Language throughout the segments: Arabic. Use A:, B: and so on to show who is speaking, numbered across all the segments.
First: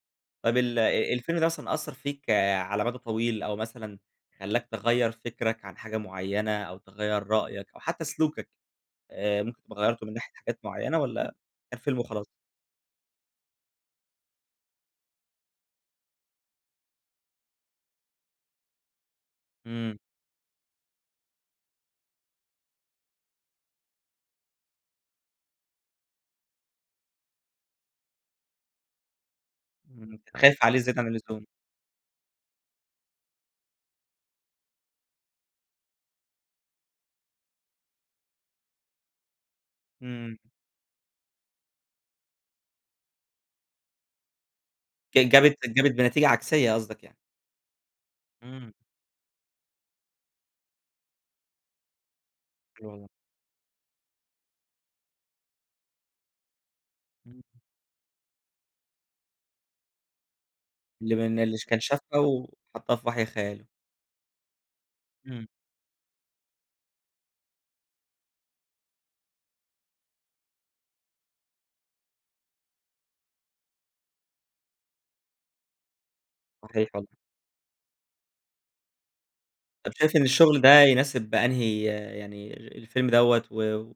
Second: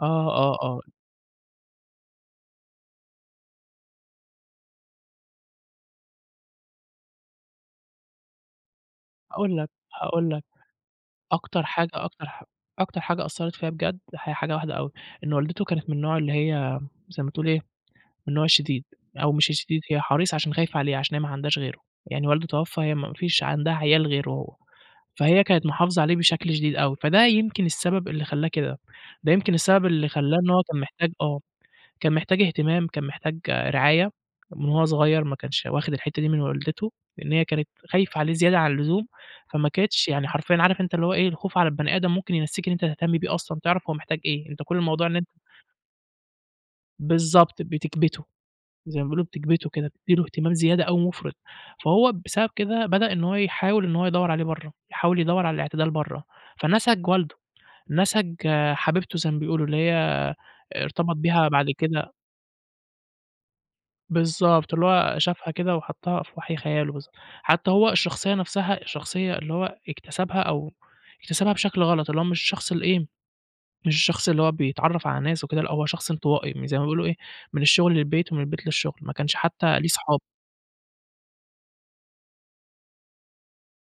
A: آه،
B: طب
A: آه،
B: ال
A: آه.
B: آآ الفيلم ده مثلًا أثّر فيك على مَدى طويل أو مثلًا خلّاك تغيّر فِكرَك عن حاجة معيّنة أو تغيّر رأيك أو حتّى سلوكك آآ
A: هاقول
B: ممكن
A: لك
B: تبقى غيّرته من
A: هاقول
B: ناحية
A: لك،
B: حاجات معيّنة والّا
A: أكتر
B: كان
A: حاجة
B: فيلم
A: أكتر
B: وخلاص؟
A: حا أكتر حاجة أثّرت فيّا بجد هي حاجة واحدة أوي، إن والدته كانت من النوع اللي هي زي ما تقول إيه، من النوع الشديد أو مش الشديد،
B: إمم.
A: هي حريصة عشان خايفة عليه، عشان هي ما عندهاش غيره. يعني والده توفّى هي ما فيش عندها عيال غيره، فهي كانت محافظة عليه بشكل شديد أوي، فده يمكن السبب اللي خلّاه كده. ده يمكن السبب اللي
B: إمم.
A: خلّاه إن هو
B: خايف عليه
A: كان
B: زيادة عن
A: محتاج آه.
B: اللزوم.
A: كان محتاج اهتمام، كان محتاج رعاية، من وهو صغير ما كانش واخِد الحتّة دي من والدته، لإن هي كانت خايفة عليه زيادة عن اللزوم، فما كانتش يعني
B: إمم.
A: حرفيًا عارف أنت اللي هو إيه، الخوف على البني آدم ممكن ينسّيك إن أنت تهتم بيه أصلًا تعرَف هو محتاج إيه؟ أنت كل الموضوع إن أن
B: ج جابت جابت بنتيجة عكسية قصدك يعني.
A: بالضبط، بِتكْبِتُه.
B: إمم.
A: زي ما بيقولوا بِتكْبِتُه كده، بتدّي له اهتمام زيادة أو مُفرِط. فهو بسبب كده،
B: آه.
A: بدأ إن هو يحاول إنه هو يدّور عليه برّه، يحاول يدوّر على الاعتدال برّه. فنَسَج والده،
B: إمم.
A: نَسَج حبيبته زي ما بيقولوا، اللي هي
B: اللي
A: ارتبط
B: من
A: بيها
B: اللي ش
A: بعد
B: كان
A: كده
B: شافها وحطّها في وَحْي خياله.
A: بالضبط. اللي هو
B: إمم.
A: شافها كده وحطّها في وَحْي خياله بالظ حتّى هو الشخصية نفسها الشخصية اللي هو اكتسبها أو اكتسبها بشكل غلط، اللي هو مش الشخص ال إيه، مش الشخص اللي هو بيتعرّف على ناس وكده، لأ هو شخص انطوائي م زي ما
B: صحيح
A: بيقولوا
B: والله.
A: إيه، من الشغل للبيت ومن البيت للشغل، ما كانش حتّى ليه
B: طب شايف
A: صحاب.
B: إن الشغل ده يناسب أنهي يعني الفيلم دوّة و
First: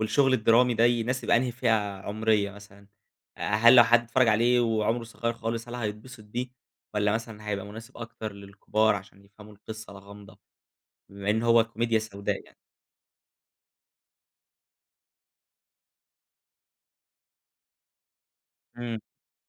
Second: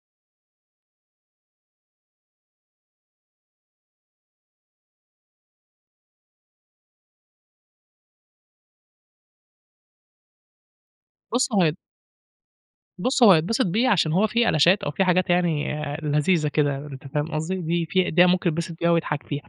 B: والشغل الدرامي ده يناسب أنهي فئة عُمرية مثلًا؟ أ هل لو حد اتفرّج عليه وعُمره صغير خالص، هل هيتبسط بيه والّا مثلًا هيبقى مناسب أكتر للكبار عشان يفهموا القصة الغامضة، بما إن
A: بُص، هو
B: هو
A: هي
B: كوميديا سوداء يعني؟
A: بُص، هو هيتبسِط بيه عشان هو في ألشات أو في حاجات يعني لذيذة كده أنت فاهم قصدي؟ دي في ده ممكن يتبسِط بيها
B: إمم.
A: ويضحك فيها.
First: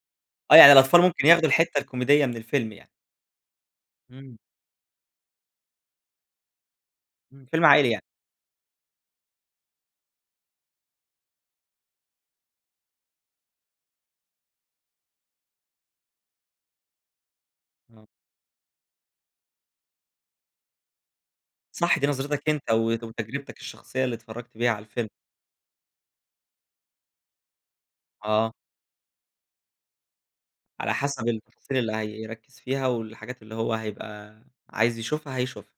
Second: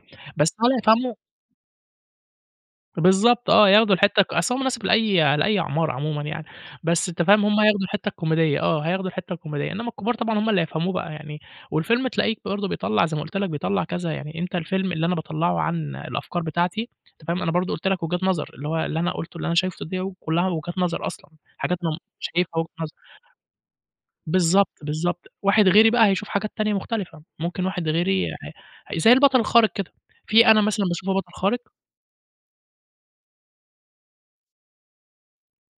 B: آه.
A: بس هل
B: يعني الأطفال
A: هيفهمه؟
B: ممكن ياخدوا الحتّة الكوميدية من الفيلم يعني.
A: بالضبط آه. ياخدوا الحتّة ك
B: إمم.
A: أصل هو مناسب لأي لأي أعمار عمومًا يعني، بس أنت
B: إمم.
A: فاهم هم
B: فيلم
A: هياخدوا
B: عائلي يعني.
A: الحتّة الكوميدية آه هياخدوا الحتّة الكوميدية، إنّما الكبار طبعًا هم اللي يفهموه بقى يعني والفيلم تلاقيك برضه بيطلّع زي ما قُلت لك، بيطلّع كذا. يعني أنت الفيلم اللي أنا باطلّعه عن الأفكار بتاعتي أنت فاهم؟ أنا برضه قُلت لك
B: آه.
A: وجهات نَظَر، اللي هو اللي أنا قُلته اللي أنا شايفه [unintelligible] كُلّها وجهات نَظَر أصلًا. حاجات أنا م
B: صح. دي نظِرتك
A: شايفها وجهة
B: أنت
A: نَظَر.
B: وت وتجربتك الشخصية اللي اتفرّجت بيها
A: بالضبط،
B: على الفيلم.
A: بالضبط. واحد غيري بقى هيشوف حاجات تانية مختلفة. ممكن واحد غيري
B: آه.
A: ح زي البَطَل الخارق كده، في أنا مثلًا
B: على
A: باشوفه
B: حسب
A: بَطَل خارق
B: التفاصيل اللي هيركّز فيها والحاجات اللي هو هيبقى عايز يشوفها، هيشوفها.